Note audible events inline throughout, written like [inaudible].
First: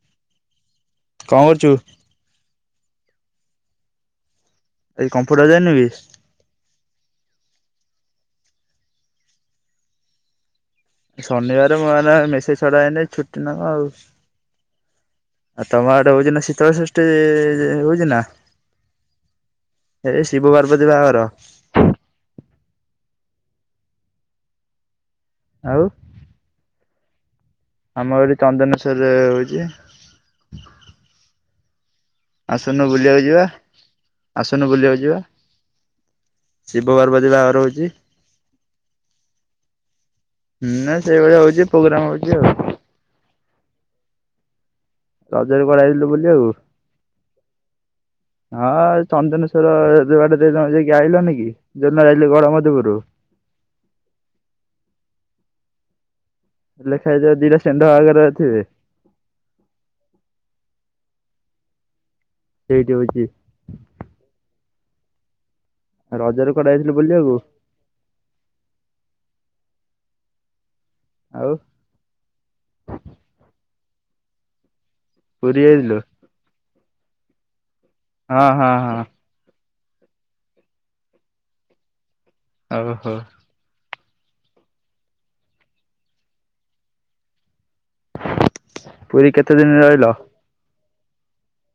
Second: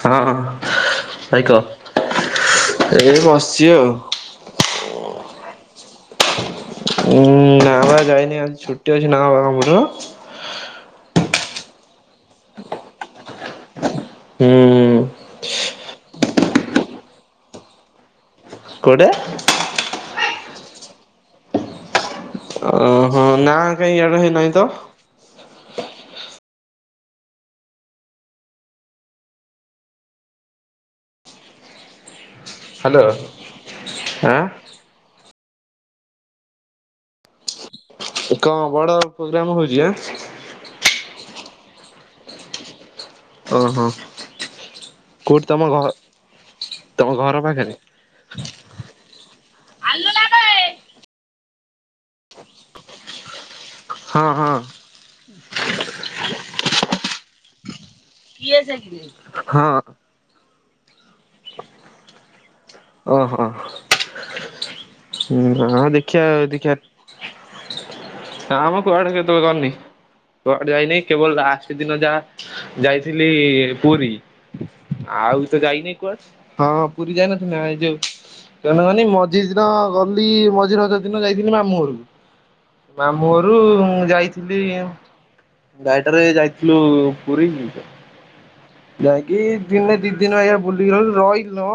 ହଁ କଣ ଭାଇ କରୁଛୁ? କହ। ଏ ବସିଚି ଆଉ। ଆଜି ଉଁ, କମ୍ପ୍ୟୁଟର ଯାଇନୁ କି? ଉଁ, ନା ନା ବା ଯାଇନି ଆଜି ଛୁଟି ଅଛି, ନା ବାବା ମୋର ଶନିବାର ମୁଁ ଆଉ ନା ମେସେଜ୍ ଛଡାହେଇନି ଛୁଟି ନା କ ଆଉ ହୁଁ, ଆଉ ତୋମ ଆଡେ ହଉଚିନା ଶୀତଳ ଷଷ୍ଠୀ ହଉଚି ନା? କୋଉଟା? ବୋଧି ବାହାଘର ଓହୋ ନା କାଇଁ ଇଆଡେ ହେଇନାହିଁତ। ଆଉ ଆମ ଏଠି ଚନ୍ଦନେଶ୍ଵର ରେ ହୋଉଚି। ଆସୁନୁ ହ୍ୟାଲୋ। ବୁଲିବାକୁ ଯିବା, ଆଁ ଆସୁନୁ ବୁଲିବାକୁ ଯିବା। ଶିବ ପାର୍ବତୀ ବାହାଘର ହଉଚି। କଣ ବଡ ପ୍ରୋଗ୍ରାମ ହଉଚି ଆ- ନା ସେଇଭଳିଆ ହଉଛି ପ୍ରୋଗ୍ରାମ ହଉଚି ଆଉ । ଓ ହୋ। ରଜରେ କୁଆଡେ ଯାଇଥିଲୁ ବୁଲିବାକୁ? ତମ ଘର ପାଖରେ? ଆ ହଁ ଚନ୍ଦନେଶ୍ଵର ଦୁଆଟେ ଦଇି ଜଣ ଯାଇକି ଆଇଲନି କି? ଯୌଦିନ ଆଇଲି ଗଡ଼ ମଧବୁରୁ- ହଁ ହଁ। ଲେଖା ଦେଇଥିବ ଦିଟା ଷେଣ୍ଢ ଆଗରେ ଥିବେ ହଁ। ସେଇଠୀ ହଉଚି। ହୁଁ। ହଁ ଦେଖିବା ଆଉ ଦେଖବା, ବୁଲିବାକୁ? ନା ମ କୁଆଡେ କେତେବେଳେ କରିନି। କୁଆଡ ଯାଇନି। କେବଳ ଆଉ ଲାଷ୍ଟ ଦିନ ଯାହା ଯାଇଥିଲି ପୁରୀ। ଆଉ ତ ପୁରୀ ଯାଇନି ଯାଇଥିଲୁ? କୁଆ। ହଁ। ପୁରୀ ଯାଇନ ନାଁ ଯେ ହଁ ହଁ ତଣକାନି ହଁ ମଝି ଦିନ ଗଲି ମଝି ରଜ ଦିନ ଯାଇଥିଲି ମାମୁଁ ଘରକୁ। ଓହୋ। ମାମୁଁ ଘରୁ ଯାଇଥିଲି ଗାଡିଟାରେ ଯାଇଥିଲୁ ପୁରୀ। ପୁରୀ ଯାଇକି କେତେ ଦିନ ଦିନେ ରହିଲ? ଦି ଦିନ ଆଜ୍ଞା ବୁ [unintelligible] ରହିଲ ନ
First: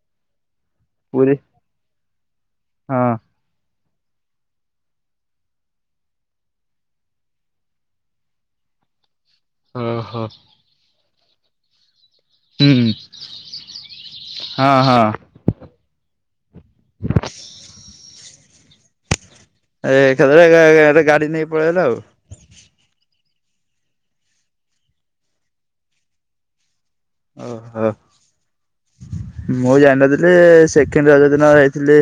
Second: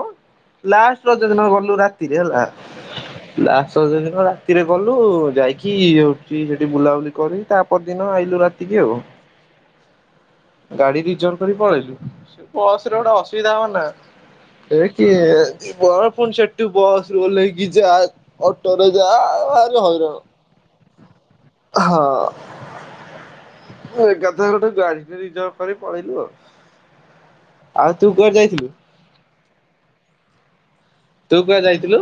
ଲାଷ୍ଟ ରଜ ପୁରୀ ଦିନ ଗଲୁ ରାତିରେ ହେଲା। ହଁ। ଲାଶ୍ ସଜ ଦିନ ରାତିରେ ଗଲୁ। ଯାଇକି ଏଠି ସେଠି ବୁଲାବୁଲି କରି ତାପରଦିନ ଆଇଲୁ ରାତିକି ଆଉ। ଅ ହୋ। ରହି ପଳେଇଲ୍ [inaudible] ବସ ରେ ଗୋଟେ ଅସୁବିଧା ହଉନି ନା। ହଁ ହଁ ଏଇକି ବସ ସେଠୁ ବସରୁ ଓଲ୍ହେଇକି ଯା। ଅଟୋରେ ଯା ଭାରି ହଇରାଣ ଏକାଥରକେ ଗାଡି ଏ ଗାଡ଼ି ନେଇ ପଳେଇଲା ଆଉ। ଏକାଥରକେ ଗୋଟେ ଗାଡିଟେ ରିଜର୍ଭ କରିକି ପଳେଇଲୁ ଆଉ। ଓହୋ ଆଉ ତୁ କୁଆଡେ ଯାଇଥିଲୁ? ମୁଁ ଯାଇନଥିଲି। ସେକେଣ୍ଡ ରଜ ତୁ ଦିନ କୁଆଡେ ଯାଇଥିଲି। ଯାଇଥିଲୁ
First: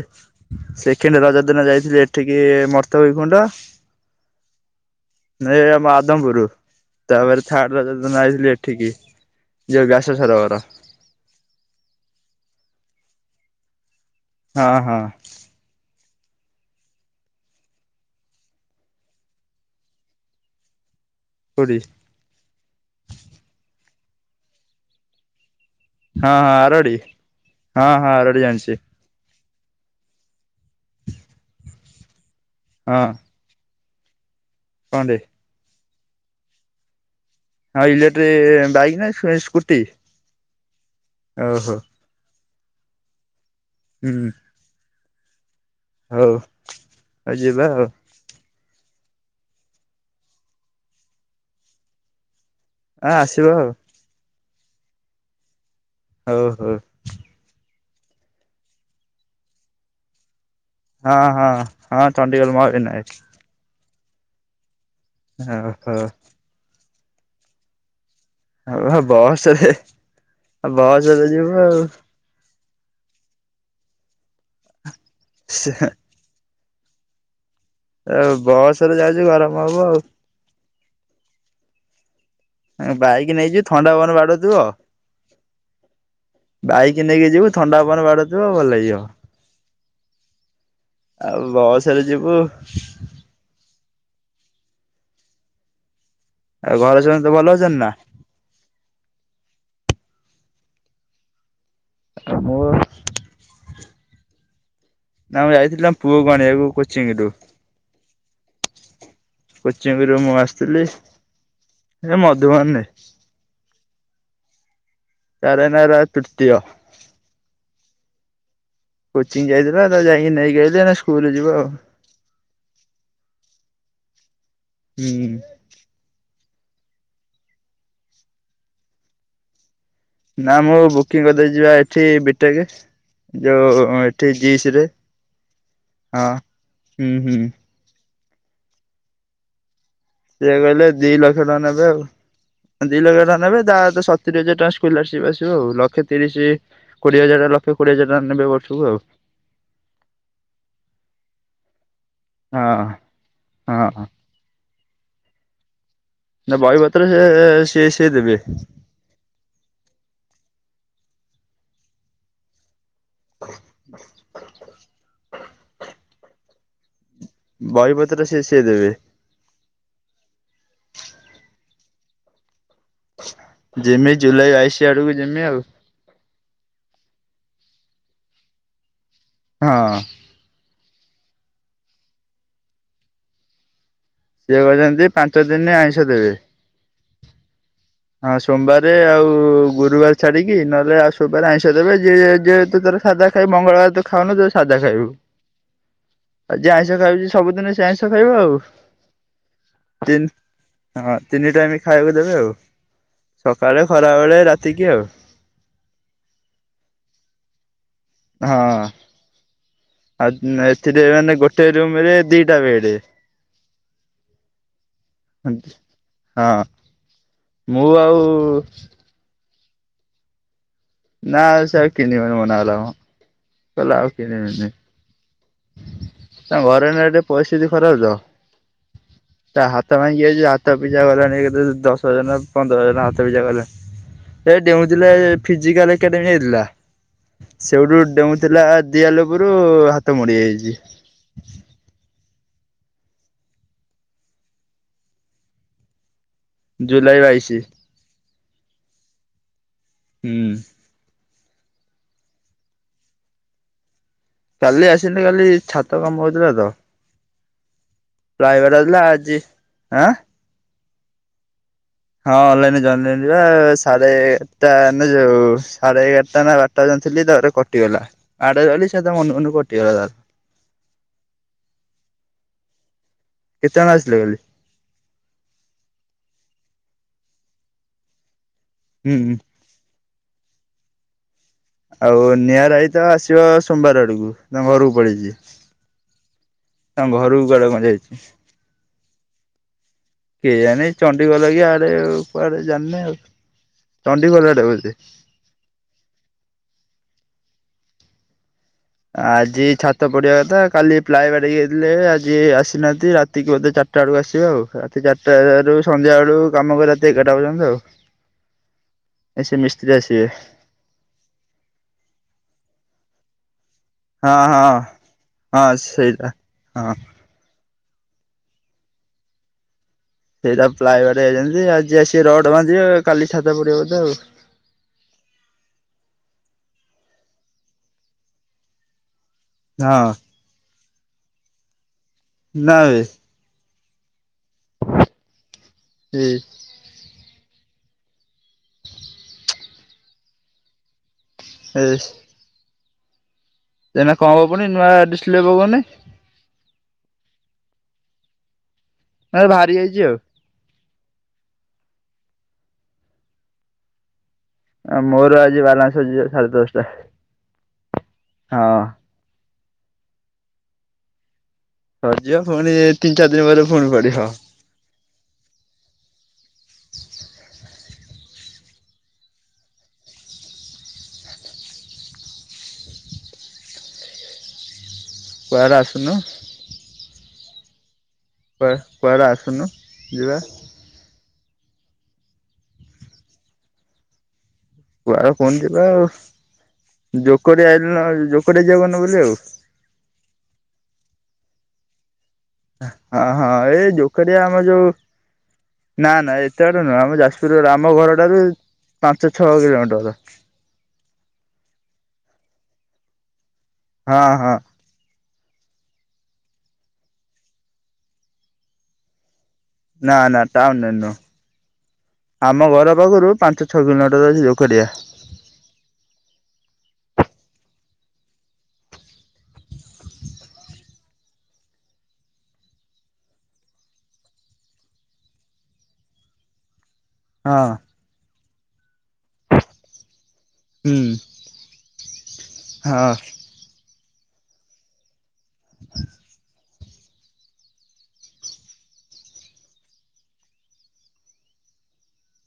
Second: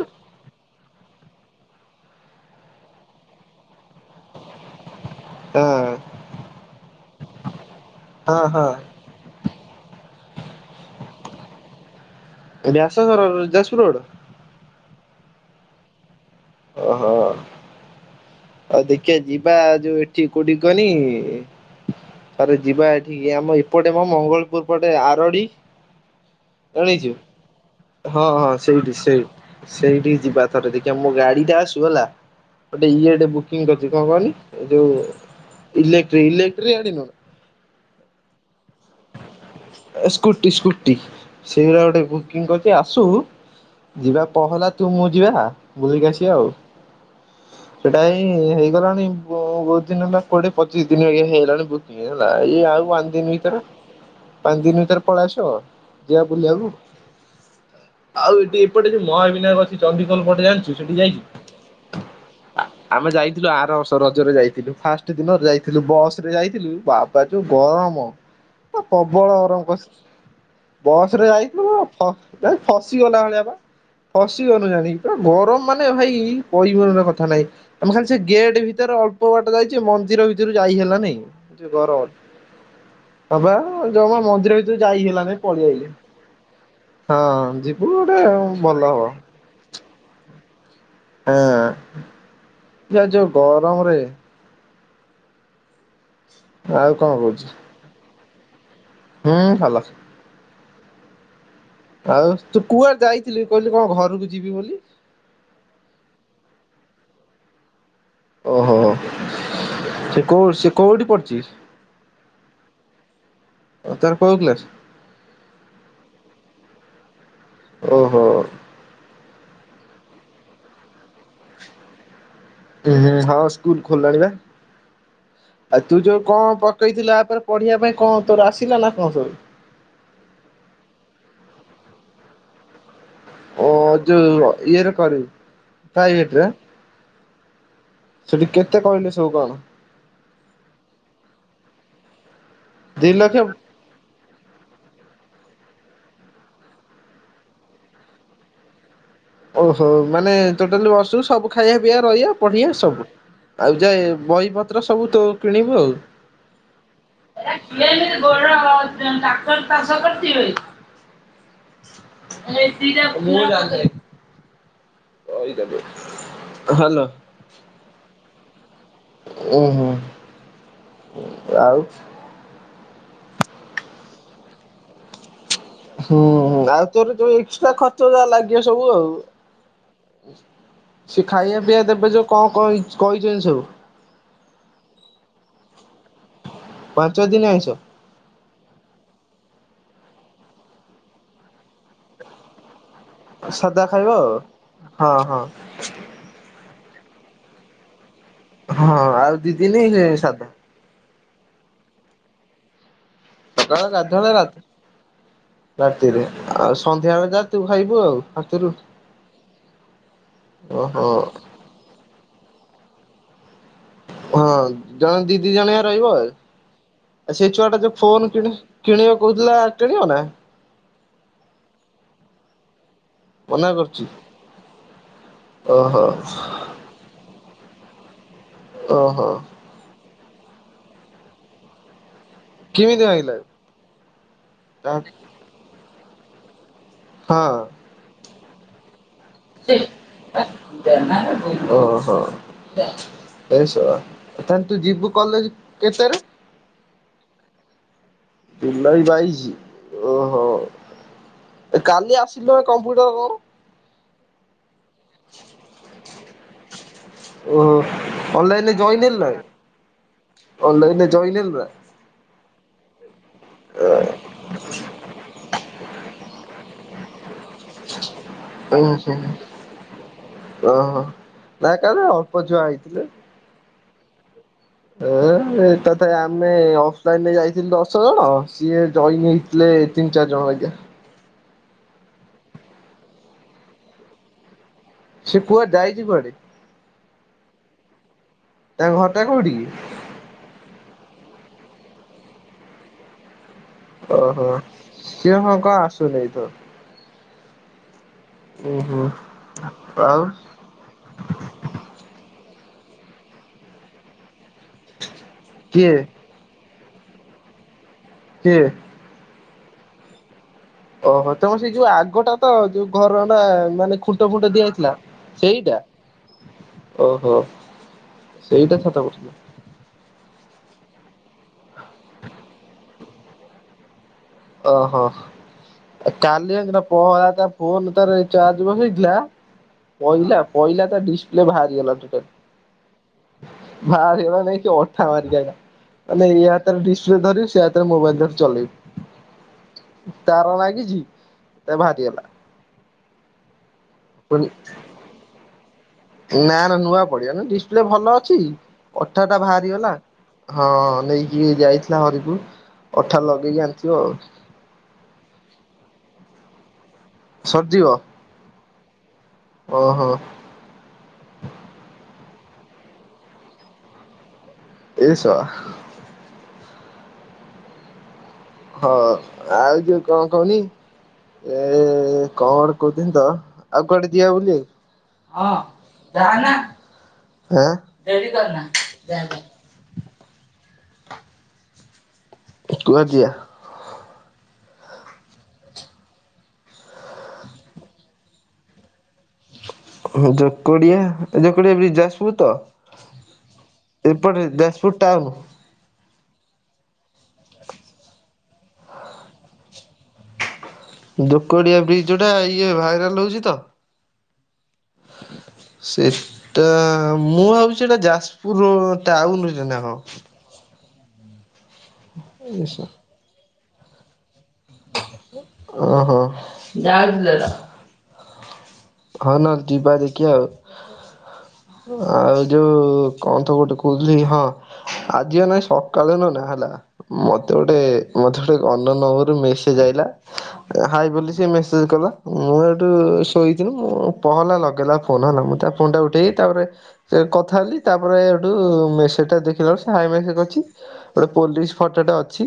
ସେକେଣ୍ଡ ରଜ ଦିନ ଯାଇ ଏଠିକି ମର୍ତକି କୁଣ୍ଡ। ନାଇଁ ହଁ ଆମ ଆଦମପୁରୁ ତାପରେ ଥାର୍ଡ଼ ରଜ ଦିନ ହଁ ଆଇଥିଲି ହଁ ଏଠିକି। ବ୍ୟାସୋ ସରବର। ବ୍ୟାସୋ ସରବର ଯାଜପୁର ରୋଡ। ହଁ ହଁ। ଓହୋ। ଆଉ ଦେଖିିବା ଯିବା ଯୋଉ ଏଠି କୋଉଠି କହନି କୋଉଠି ଥରେ ଯିବା ଏଠିକି ଆମ ଏପଟେ ମ ମଙ୍ଗଳପୁର ପଟେ ଆରଡି। ହଁ ହଁ ଆରଡ଼ି। ଜାଣିଛୁ ହଁ ହଁ ଅଲେଡି ଜାଣିଛି। ସେଇଠିକି ଯିବାଥରେ ଦେଖିବା ମୋ ଗାଡି ଟା ଆସୁ ହେଲା। ଗୋଟେ ହଁ ଇଏଟେ ବୁକିଂ କରି ଯେ କଣ କହନି। ଯଉ କଣଟେ ଇଲେକ୍ଟ୍ରି ଇଲେକ୍ଟ୍ରି ଆଣିବ। ହଁ ଉଲେକ୍ଟ୍ରି ଇଁ ଇଁ ସ୍କୁଟି ସ୍କୁଟି ଓହୋ ସେଇରା ଗୁଟେକୁ ଗୋଟେ କିଂ କରିଛି ଆସୁ। ଯିବା ହୁଁ। ପହଲା। ତୁ ମୁଁ ଯିବା। ବୁଲିକି ଆସିଆ ହଉ ଆଉ। ଆଉ ଯିବା ଆଉ ସେଟା ହଁ ହେଇ ଗଲାଣି ବହୁତ ଦିନ ହେଲା କୋଡିଏ ପଚିସି ଦିନ ହେଇଗଲାଣି ବୁକିଂ ହେଲା। ଇଏ ଆଉ ଆ ପାଞ୍ଚ ଦିନ ଆସିବା ଭିତରେ। ଆଉ ପାଞ୍ଚ ଦିନ ଭିତରେ ପଳାଆସିବ? ଯିବା ହଉ ବୁଲିବାକୁ। ହଉ ଆଉ ଏଠି ଏଟେ ଯୋ ମହାବିନାୟକ ଅଛି ଚଣ୍ଡୀକଲ ପଟେ ଜାଣିଚୁ? ହଁ ହଁ ହଁ ଚଣ୍ଡିକଲ ମାହା ଆମେ ବିନାୟକ। ଯାଇଥିଲୁ ଆର ବର୍ଷ ରଜରେ ଯାଇଥିଲୁ ଫାଷ୍ଟ ଗୋଟେ ଦିନ ଯାଇଥିଲୁ ହଉ ବସ ରେ ଯାଇଥିଲୁ ବା ବାଚୁ ଯୋଉ ଗରମ। ଆଉ ପ୍ରବଳ ଗରମ ବସରେ କଷିଛି। ବସରେ ଯିଵୁ ଆଉ। ନ ଫସିଗଲା ଭଳିଆ ବା ଫସିଗନୁ ଜାଣିକି। ଗରମ ମାନେ ଭାଇ କହିବି ମନର କଥା ନାଇଁ ତମେ ଖାଲି ସେ ଆଉ ଗେଟ୍ ବସରେ ଭିତରେ ଯାଉଚୁ ଅଳ୍ପ ଗରମ ବାଟ ହବ ଯାଇଚି। ମନ୍ଦିର ଭିତରୁ ଯାଇ ହେଲାନାଇ ଯଉ ଗରମ । ହ। ହବା ଜମା ମନ୍ଦିର ଭିତରେ ଯାଇ ହେଲାନାଇ ପଳେଇଆଲି। ବାଇକ୍ ନେଇକି ହଁ ଥଣ୍ଡା ଯିବୁ ପବନ ଗୋଟେ ବାଡଉଥିବ ଭଲ ଲାଗିବ ହବ। ହଁ ଆଉ ବସରେ ଯିବୁ ଯା ଯୋଉ ଗରମରେ ଆଉ ଘରେ କଣ ସମସ୍ତେ କହୁଚୁ ଭଲ ଅଛନ୍ତି ନା? ହୁଁ ଭଲ। ଆଉ ମୁଁ ତୁ କୁଆଡ ଯାଇଥିଲୁ କହିଲ କଣ ଘରକୁ ଯିବି ବୋଲି ନା ମୁ ଯାଇଥିଲି ଆମ ପୁଅକୁ ଆଣିବାକୁ କୋଚିଙ୍ଗ ରୁ। ଓହୋ କୋଚିଂ ସେ ରୁ ମୁଁ କୋଉ ସେ ଆସୁଥିଲି କୋଉଠି ପଢୁଚି ଏ ମଧୁବନେ। କଉ କ୍ଲାସ? ତାର ଏଇନା ହେଲା ତୃତୀୟ। ଓହୋ। କୋଚିଂ ଯାଇଥିଲା ତ ଯାଇକି ନେଇକି ଆଇଲି, ଏ ନା ସ୍କୁଲ ଯିବ ଆଉ। ଉଁ ହଁ ସ୍କୁଲ ଖୋଲିଲାଣି ବା। ହୁଁ ଆ ତୁ ଯଉ କଣ ପକେଇଥିଲା ତାପରେ ପଢିବା ପାଇଁ କଣ ତୋର ଆସିଲା ନା କଣ ସବୁ। ନା ମୁଁ ବୁକିଂ କରିଦେଇଚି ବା ଏଠି ବିଟେକ। ଓ ଯଉ ଏଠି ଯୋଉ ଜିଶ ରେ, ଇଏରେ କରିବୁ ହଁ ହୁଁ ହୁଁ। ସେଟି କେତେ କଇଲେ ସୁକଣ? ସେଏ କହିଲେ ଦି ଲକ୍ଷ ଟଙ୍କା ନେବେ ଆଉ। ଦି ଲକ୍ଷ ଟଙ୍କା ନେବେ। ତା ସ- ତିରିଶ ହଜାର ଟଙ୍କା ସ୍କଲାରସିପ୍ ଆସିବ ଆଉ। ଲକ୍ଷେ ତିରିଶ କୋଡିଏ ହଜାର ଟଙ୍କା ଲକ୍ଷେ କୋଡିଏ ହଜାର ଟଙ୍କା ନେବେ ବର୍ଷକୁ ଆଉ। ଓହୋ, ମାନେ ଟୋଟାଲି ବର୍ଷକୁ ସବୁ ଖାଇବା ପିଇବା ରହିବା ପଢେଇଆ ହଁ। ସବୁ। ଆଉ ଯାଏ ହଁ ବହି ପତ ପତ୍ର ସବୁ ତ କିଣିବୁ ଆଉ। ନା ବହିପତ୍ର ସେ ସିଏ ସିଏ ଦେବେ [unintelligible] [unintelligible] [inaudible] ହଲୋ। ବଇ ପତ୍ର ଯ ସେ ସବୁ ସେଇ ଦେବେ। ଓ ହୋ। ଆଉ। ଯିମି ଜୁଲାଇ ବାଇଶି ଆଡକୁ ଯିମି ଆଉ। ହୁଁଁ ହୁଁ। ଆଉ ତୋର ଯଉ ଏକ୍ସଟ୍ରା ଖର୍ଚ ଯାହା ଲାଗିବ ସବୁ ଆଉ ହଁ। ସେ ଖାଇବା ପିଇବା ଦେବେ ଯଉ କଣ କହିଛନ୍ତି ସବୁ। ସେଏ କଛନ୍ତି ପାଞ୍ଚ ଦିନରେ ଆଇଁଷ ଦେବେ। ପାଞ୍ଚ ଦିନ ଆଇଁଷ ହଁ ସୋମବାରେ ଆଉ ଗୁରୁବାର ଛାଡ଼ିକି ନହେଲେ ଆଉ ସୋବାରେ ଆଇଁଷ ଦେବେ ଯିଏ ଯେହେତୁ ତାର ସାଧା ଖାଇବ ସାଧା ମଙ୍ଗଳବାର ତ ଖାଇବ ଆଉ। ଖାଉନ ଯୋ ସାଧା ଖାଇବୁ। ହଁ ହଁ ଆ ଆଇଁସ ଖାଉଛି ସବୁଦିନ। ଖାଇବ ଆଉ ହଁ ଆଉ ଦିଦିନି ତିନି ସାଧା। ହଁ ତିନି ଟାଇମ୍ ଖାଇବାକୁ ଦେବେ ଆଉ। ସକାଳେ ଗାଧଳେ ଖରାବେଳେ ରା ରାତିକି ଆଉ ରାତିରେ ଆଉ ସନ୍ଧ୍ୟା ବେଳେ ଯା ତୁ ଖାଇବୁ ଆଉ। ହାତରୁ। ହଁ। ଆଉ ଏଥିରେ ଓହୋ ମାନେ ଗୋଟେ ରୁମରେ ଦି କେତିଟା ବେଡ। ହଁ ଜଣେ ଦିଦି ଜଣଆ ରହିବ ହଁ। ଆଉ ସେଇ ଛୁଆ ଟା ମୁଁ ଯୋଉ ଆଉ ଫୋନ କି କିଣିବାକୁ କହୁଥିଲା। କିଣିବ ନାଁ? ନା ସେ ଆଉ କିଣିବନି ମନା କଲାମ। ମନା କହିଲା କରୁଛି ଆଉ କିଣିବିନି। ଓହୋ। ତାଙ୍କ ଘରେ ଏଇନା ଟିକେ ପରିସ୍ଥିତି ଖରାପ ତ। ଓହୋ ତା ହାତ ଭାଙ୍ଗିଯାଇ ଇ ଆ ତା ପିଜା ଗଲାଣି ଦଶ ଛଅ ହଜାର ନା ପନ୍ଦର ହଜାର କେମିତି ହାତ ଭାଙ୍ଗିଲା ପିଛା ଗଲା ଏ ଡେଉଁଥିଲେ ଫିଜିକାଲ୍। କେବେ ହେଇଥିଲା। ହଁ। ସେଉଠୁ ଡେଉଁ ଥିଲା। ଦିଆଲୁ ପୁର ହାତ ମୋଡି ଯାଇଛି ଓହୋ। ଏ ଶଳା ତାନ୍ ତୁ ଯିବୁ କଲେଜ କେତେରେ? ଜୁଲାଇ ବାଇଶି। ଜୁଲାଇ ବାଇଶି। ଓହୋ। ହୁଁ। କାଲି ଆସିଲ କମ୍ପୁଟର କଣ? କାଲି ଆସିଲି କାଲି ଛାତ କାମ ହଉଥିଲା ତ ଓହୋ [inaudible] ଡ୍ରାଏ ଅନଲାଇନରେ ମରାହଉଥିଲା ଜଏନ୍ ଆଜି ଆଁ ଯଏନ୍ ହେଲୁ ନାଁ ହଁ ଅନଲାଇନରେ ଯଏନ୍ ହେଲି। ଏରା ସାରେ ଏଗାରଟା। ମାନେ ଯୋଉ ସାଢେ ଏଗାରଟା ନା ବାରଟା ଯାଏଁ ଥିଲି ତାପରେ କଟିଗଲା। ଆଡେ ରହିଲି ଓହୋ। ସେ ତା ମନକୁ ମନକୁ କଟିଗଲା ତାର ଓ ହ ତାଙ୍କର ଅଳ୍ପ ଛୁଆ ହେଇଚି। [unintelligible] କେତେଜଣ ଆସିଲେ ବୋଲି? ଏ ଏଇଟା ତ ଆମେ ଅଫଲାଇନରେ ଯାଇଥିଲୁ ଦଶଜଣ। ସିଏ ହୁଁ ଜଏନ୍ ହୁଁ। ହେଇଥିଲେ ତିନି ଚାରି ଜଣ ଐକା। ଆଉ ନିଆଁରାଇତା ଆସିବ ସୋମବାର ଆଡକୁ। ତାଙ୍କ ଘରକୁ ପଳେଇଚି। ସେ କୁଆଡେ ଯାଇଛି କୁଆଡେ ତାଙ୍କ ଘରକୁ କୁଆଡେ କଣ ଯାଇଚି। ତମ ଘରଟା କୋଉଠିକି? କେଜାଣି ଚଣ୍ଡିଖୋଲ କି ଆଡେ କୁଆଡେ ଜାଣିନି ଆଉ। ଚଣ୍ଡିଖୋଲ ଓହୋ ଆଡେ ବୋଧେ ସିଏ ହଁ କଣ ଆସୁ ନେଇ ତ। ଉଁ ହୁଁ ଆଜି ଛାତ ଆଉ ପଡିବା କଥା କାଲି ପ୍ଲାାଇ ବାଡେଇକି ଯାଇଥିଲେ ଆ ଜି ଆସିନାହାନ୍ତି ରାତିକୁ ବୋଧେ ଚାରିଟା ବେଳକୁ ଆସିବେ ଆଉ। ରାତି ଚାର ତାରୁ କିଏ ସନ୍ଧ୍ୟା ବେଳୁ କାମ କରା ଏଗାର ଟା ପର୍ଯ୍ୟନ୍ତ। କିଏ? ଏ ସେ ମିସ୍ତ୍ରୀ ଆସିବେ। ଓହୋ ତୁମର ସେଇ ଯଉ ଆଗଟା ତ ଯଉ ଘର ନା ମାନେ ଖୁଣ୍ଟ ହଁ ଫୁଣ୍ଟ ହଁ ଦିଆଯାଇଥିଲା। ହଁ ସେଇଟା ହଁ ଓହୋ। ସେଇଟା ଛାତ ପଡ଼ଥିଲା। ସେଟା ପ୍ଲାଏର ଦେଇଚନ୍ତି, ଆଜି ଆସିବେ ରଡ ବାନ୍ଧିବେ କାଲି ଛାତ ପଡିବ ବୋଧେ ଆଉ। ଓହୋ। କାଲି ଜାଣଛୁନା ପହଲା ତା ଫୋନଟା ତାର ଚାର୍ଜ ବସେଇଥିଲା ହଁ ପଇଲା ପଇଲା ତା ଡିସପ୍ଲେ ବାହାରିଗଲା ଟୁ ଟ ନା ବେ ଭାରିବ । ନେଇକି ଅଠା ମାରିକି ଆଇଲା । ମାନେ ଏ ହାତରେ ଡିସପ୍ଲେ ଧରିବୁ ସେ ହାତ ରେ ମୋବାଇଲ ଧରି ଚଲେେଇ ତାର ନାଗିଚି? ଏ ବାହାରିଗଲା। ସେନା କଣ ହବ ପୁଣି ନୂଆ ଡିସପ୍ଲେ ପକୋଉନି। ଲେ ଭଲ ଅଚି? ଅଠାଟା ବାହାରିଗଲା। ଯାଇଛି ଆଉ ହଁ ନେଇକି ଯାଇଥିଲା ହରିପୁର। ଅଠା ଲଗେଇକି ଆଣିଚୁ ଆଉ। ମୋର ଆଜି ବାଲାନ୍ସ ସରିଯିବ ସାଡେ ଦଶଟା। ସର୍ ଯିବ? ହଁ। ଓହୋ। ସରଯିବ ପୁଣି ତିନ ଚାରି ଦିନ ପରେ ପୁଣି ପଡିବ। ଏ ଶଳା ହଁ ଆଉ ଯୋଉ କଣ କହନି, ଏ-ଏ-ଏ କଣ କହୁଥିନିତ ଆଉ କୁଆଡେ ଯିବା ବୁଲିବାକୁ? ହଁ କୁଆଡେ ଆସୁନୁ ଜାହାନା ହା କୁଆ କୁଆଡେ ଆସୁନୁ। ଯିବା ତୁଆ ଯିଆ କୁଆଡେ କହୁନୁ ଯିବା ଆଉ। ଜୋକଡ଼ିଆ ନ ଜୋକଡ଼ିଆ ଯିବା ବନବୁଲିବାକୁ। ଯୋକଡିଆ ଏ ଯ [unintelligible] ବି ଜଷ୍ଟ ହଁ ହଁ ଏଇ ଏପଟେ ଯୋକଡ଼ିଆ ଆମର ଯୋଉ ଯାଜପୁର ଟାଉନ ନା ନା ଏତେ ବାଟ ନୁହଁ। ଆମ ଯାଜପୁର ରୋଡ଼ ଆମ ଘରଠାରୁ ପାଞ୍ଚ ଛଅ କିଲୋମିଟର। ଦୋକଡିଆ ବ୍ରିଜ ଯୋଉଟା ଇଏ ଭାଇରାଲ ହଉଚି ତ। ହଁ ହଁ। ସେ-ଏ-ଟା ମୁଁ ଭାବୁଚି ସେଟା ଯାଜପୁର ରୋ ଟାଉନ ନାଁ ନା ଟାଉନ ନେନୁ ଥ ଆମ ଘର ପାଖରୁ ପାଞ୍ଚ [unintelligible] ଓହୋ। [unintelligible] ହଁ ନା ଯିବା ଦେଖିଆଉ। ଆଉ ଯୋଉ କଣ ତ ଗୋଟେ କହୁଥିଲି ହଁ ଆଜି ନାଇ ସକାଳେ ନନା ହେଲା ମତେ ହଁ ଗୋଟେ ମତେ ଅନ୍ୟ ନମ୍ବର ରୁ ମେସେଜ୍ ଆଇଲା ହୁଁ ହାଏ ବୋଲି ସେ ମେସେଜ କଲା। ମୁଁ ଏଠୁ-ଉ-ଉ ହଁ ଶୋଇ ଉ ପହଲା ଲଗେଇଲା ଫୋନ ହେଲା ମୁଁ ତା ଫୋନଟା ଉଠେଇ ତାପରେ ସେ କଥା ହେଲି ତାପରେ ଏଠୁ ମେସେଜ ଟା ଦେଖିଲାଠୁ ସେ ହାଏ ମେସେଜ କରିଛି। ଗୋଟେ ପୋଲିସ ଫଟୋଟା ଅଛି।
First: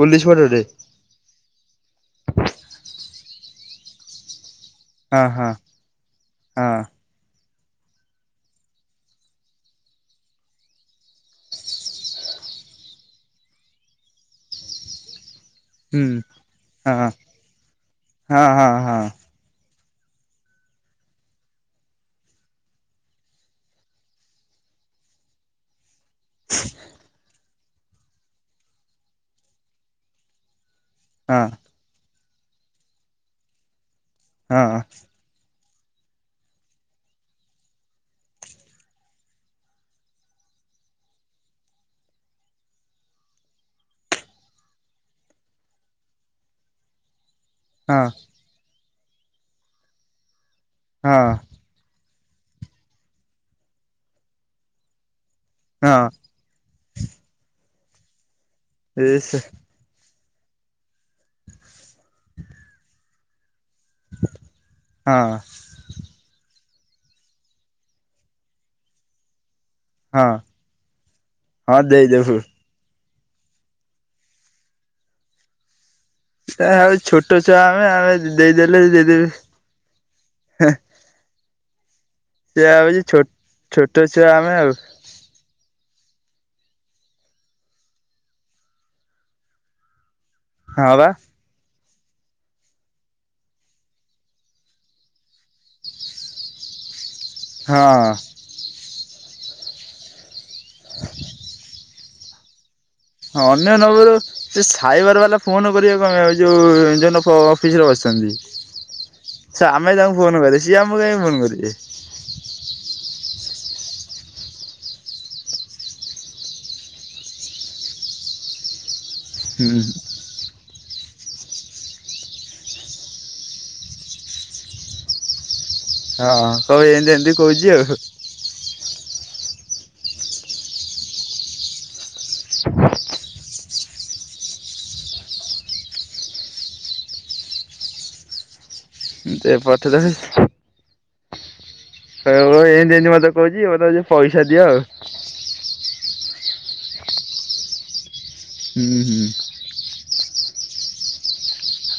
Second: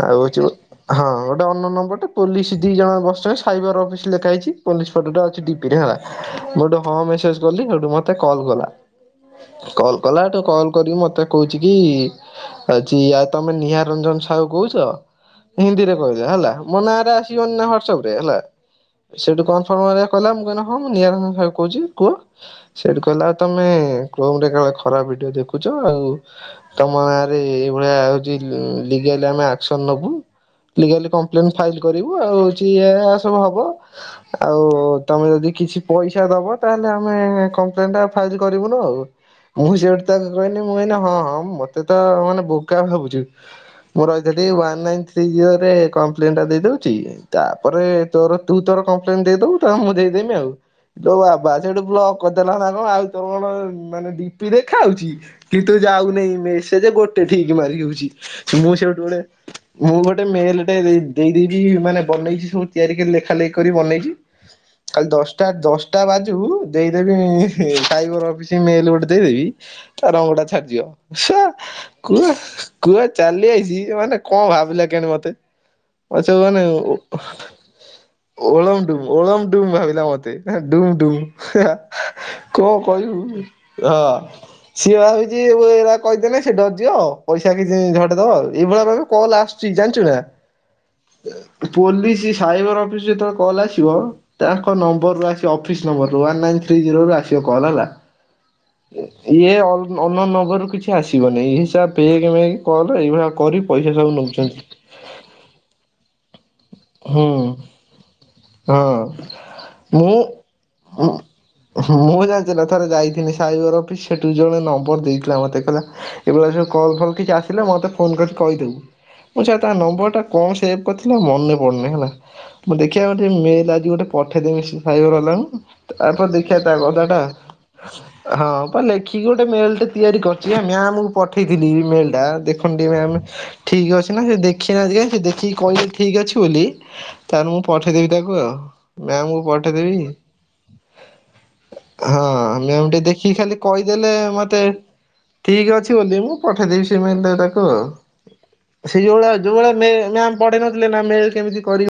ପୋଲିସ ଆଉ ଯୋଉଁ ପଟରେ ହଁ ଦ ଅନ ନନ୍ ନମ୍ବରଟେ ପୋଲିସ ଦି ଜଣ ବସିଛନ୍ତି। ସାଇବର ଅଫିସ ଲେଖାହେଇଛି ପୋଲି ଫୋଟଟା ହଁ ଅଛି ହଁ ଡିପିରେ ହେଲା, ମୁଁ ଗୋଟେ ହଁ ମେସେଜ୍ ଗଲି ହେଠୁ ମତେ କଲ କଲା। କଲ କଲାଠୁ କଲ କରିକି ମତେ କହୁଛି କି-ଇ-ଇ ତମେ ନିହାର ରଞ୍ଜନ ସାହୁ କହୁଛ ହିନ୍ଦୀରେ ହୁଁ କହିଲା ହେଲା ମୋ ନାଁ ହଁ ରେ ଆସିବନି ନା ହ୍ୱାଟସପରେ ହେଲା। ହଁ ହଁ ସେଇଠୁ କ କ ମୁଁ କହିଲା ହଁ ମୁଁ ନିହାର ରଞ୍ଜନ ସାହୁ କହୁଛି କୁହ ସେଠୁ କହିଲା ଆଉ ତମେ କ ଖରାପ ଭିଡିଓ ଦେଖୁଛ ଆଉ ତମ ନାଁ ରେ ଭଳିଆ ଲିଗାଲ ଆମେ ଆସ୍କନ ନବୁ ଲିଗାଲି ହଁ କମ୍ପ୍ଲେନ୍ ଫାଇଲ୍ କରିି ଆଉ ହଉଛି ଇଏ ସବୁ ହବ ହଁ ଆଉ ତମେ ଯଦି କିଛି ପଇସା ଦବ ତାହେଲେ ଆମେ କମ୍ପ୍ଲେନ ଟା ଫାଇଲ୍ କରିବୁନୁ ଆଉ ମୁଁ ସେଠି ତାକୁ କହିଲି ମୁଁ କନି ହଁ ହଁ ମୋତେ ତ ମାନେ ବୋକା ଭାବୁଛୁ ମୁଁ ରହିଥିଲି one nine three year complaint ଟା ଦେଇଦଉଛି। ତାପରେ ହଁ ତୋର ତୁ ତୋର ଦେଇଦବୁ ତା ମୁଁ ଦେଇଦେମି ଆଉ ହଁ ତୋ ହଁ ବାବା ସେଇଠୁ ବ୍ଲ କରିଦେଲାତା କଣ ଆଉ ତୋର କଣ ମାନେ ଡିପି ଦେଖା ହୋଉଛି। କିନ୍ତୁ ହଁ ଯାଉନିଁ ମେସେଜ ଗୋଟେ ଠିକ୍ ମାରି ହଉଛି। [unintelligible] ମୁଁ ସେଇଠୁ ଏ ଗୋଟେ ସେ ମୁଁ ଗୋ ଗୋ ମେଲ ଟେ ଦେଇକି ମାନେ ବନେଇଛି ସବ ଆରି କରି ଲେଖା ଲେଖି କରି ବନେଇ କାଲି ହଁ ଦଶଟା ଦଶଟା ବାଜୁ ଦେଇଦେବି ସାଇବର ଅଫିସ ମେଲ ଗୋଟେ ଦେଇଦେବି। ତା ହଁ ରଙ୍ଗ ଟା ଛାଡିଯିବ ହଁ [unintelligible] କୁଆ ଦେଇଦବୁ କୁଆ ଚାଲି ଆଇଚି ମାନେ କଣ ଭାବିଲା କିଆଣି ମତେ ମତେ ସବୁ ମାନେ ଆଉ ଛୋଟ ଛୁଆ ଆମେ ଆମେ ଦେଇଦେଲେ ଡୁ ଦେଇଦେବି ଓଳମ ଡୁମ ଭାବିଲା ମତେ ଡୁମ୍ ଡୁମ୍ ହେଁ ହାଃ। ସେ କଣ ଭାବୁଛି ଛୋ କହିବୁ ଛୋଟ ଛୁଆ ଆମେ ହଁ ଆଉ ସିଏ ଭାବୁଛି [unintelligible] କହିଦେଲେ ସେ ଡରି ଯିବ ପଇସା କିଛି ଝଡ ଦବ ଆଉ ଏଇଭଳି ଭାବେ କଲ ଆସୁଛି ଜାଣିଛୁ ନା ହଁ ବା ପୋଲିସ ସାଇବର ଅଫିସ ତେବେଳେ କଲ୍ ଆସି ଥିବ ତାଙ୍କ ନମ୍ବର ରୁ ଆସିବ ଅଫିସ ନମ୍ବର ର ଓନ୍ ନାଇନ ଥ୍ରୀ ଜିରୋ ରୁ ଆସିବ। କଲ ହେଲା। ଇଏ ଅ ଅନନ୍ନ ନମ୍ବର କିଛି ଆସିବନିଁଇ ହିସାବ। [unintelligible] ହଁ ଅନ୍ୟ ନବରୁ ସେ ସାଇବାର ବାଲା ଫୋନ କରିବାକୁ କମେ ଯୋଉ ଯୋଉ ହୁଁ ନୋକ ଅଫିସରେ ବସିଛନ୍ତି ହଁ ସେ ଆମେ ତାଙ୍କୁ ଫୋନ୍ ମୁଁ କରେ ସିଏ ଆମ କୁ କହିଁକି ଫୋନ୍ କରିବେ। ମୁଁ ଜାଣିଚୁନା ଥରେ ଯାଇଥିଲି ସାଇବର ସେଠୁ ଜଣେ ନମ୍ବର ଦେଇଥିଲା ମତେ କହିଲା ଏଳିଆ ସବୁ କଲଲ୍ କିଛି ଆସିଲା ମତେ ଫୋନ କରି କହିଦେବୁ। ମୁଁ ଛା ତା ହୁଁ ନମ୍ବର ଟା କ ସେବେ କରିଥି ତୁଟା ମନେ ପନି ହେଲା ମୁଁ ଦେଖିବା ମାତ୍ରେ ମେଲ୍ ଆଜି ଗୋଟେ ପଠେଇ ଦେମି ସେ ସାଇବର ବାଲାଙ୍କୁ। ତାପରେ ହଁ ଦେଖିବା ତା କହିବୁ ଏମିତି ଏମିତି କହୁଚି ଆଉ। ତ ଲେଖିକି ଗୋଟେ ମେଲ୍ ଟେ ତିଆରି କରିଚି ଯେ ମ୍ୟାମ୍ କୁ ପଠେଇଥିଲି ମେଲ୍ ଟା ଦେଖନି ଟିକେ ମ୍ୟାମ୍ ଠିକ୍ ଅଛି ନା ସେ ଦେଖିନାହାନ୍ତି ଜାଣିଚୁ, ଦେଖିକି କହିଲେ ଯଦି ଠିକ୍ ଅଛି ବୁଲି ତାହେନେ ମୁଁ ପଠେଇଦେବି ତାକୁ ଆଉ। ଦେ ପଠେଇଦେବି ହଁ ମ୍ୟାମ୍ ଟେ ଦେଖିକି ଖାଲି କହୁଛି ମତେ କହୁଛି କହିଦେଲେ ପଇସା ମୋତେ ଦିଅ ଆଉ ଠିକ ଅଛି ବୋଲି ମୁଁ ପଠେଇଦେବି ସେ ମେମ୍ ତାକୁ ଡାକ। ସେ ହୁଁ ଯୋଉ ହୁଁ। ଭଳି ଯୋଉ ଭଳି ମେ ମ୍ୟାମ୍ ପଢେଇ ନଥିଲେ ନା ମେଳ କେମିତି କରିବ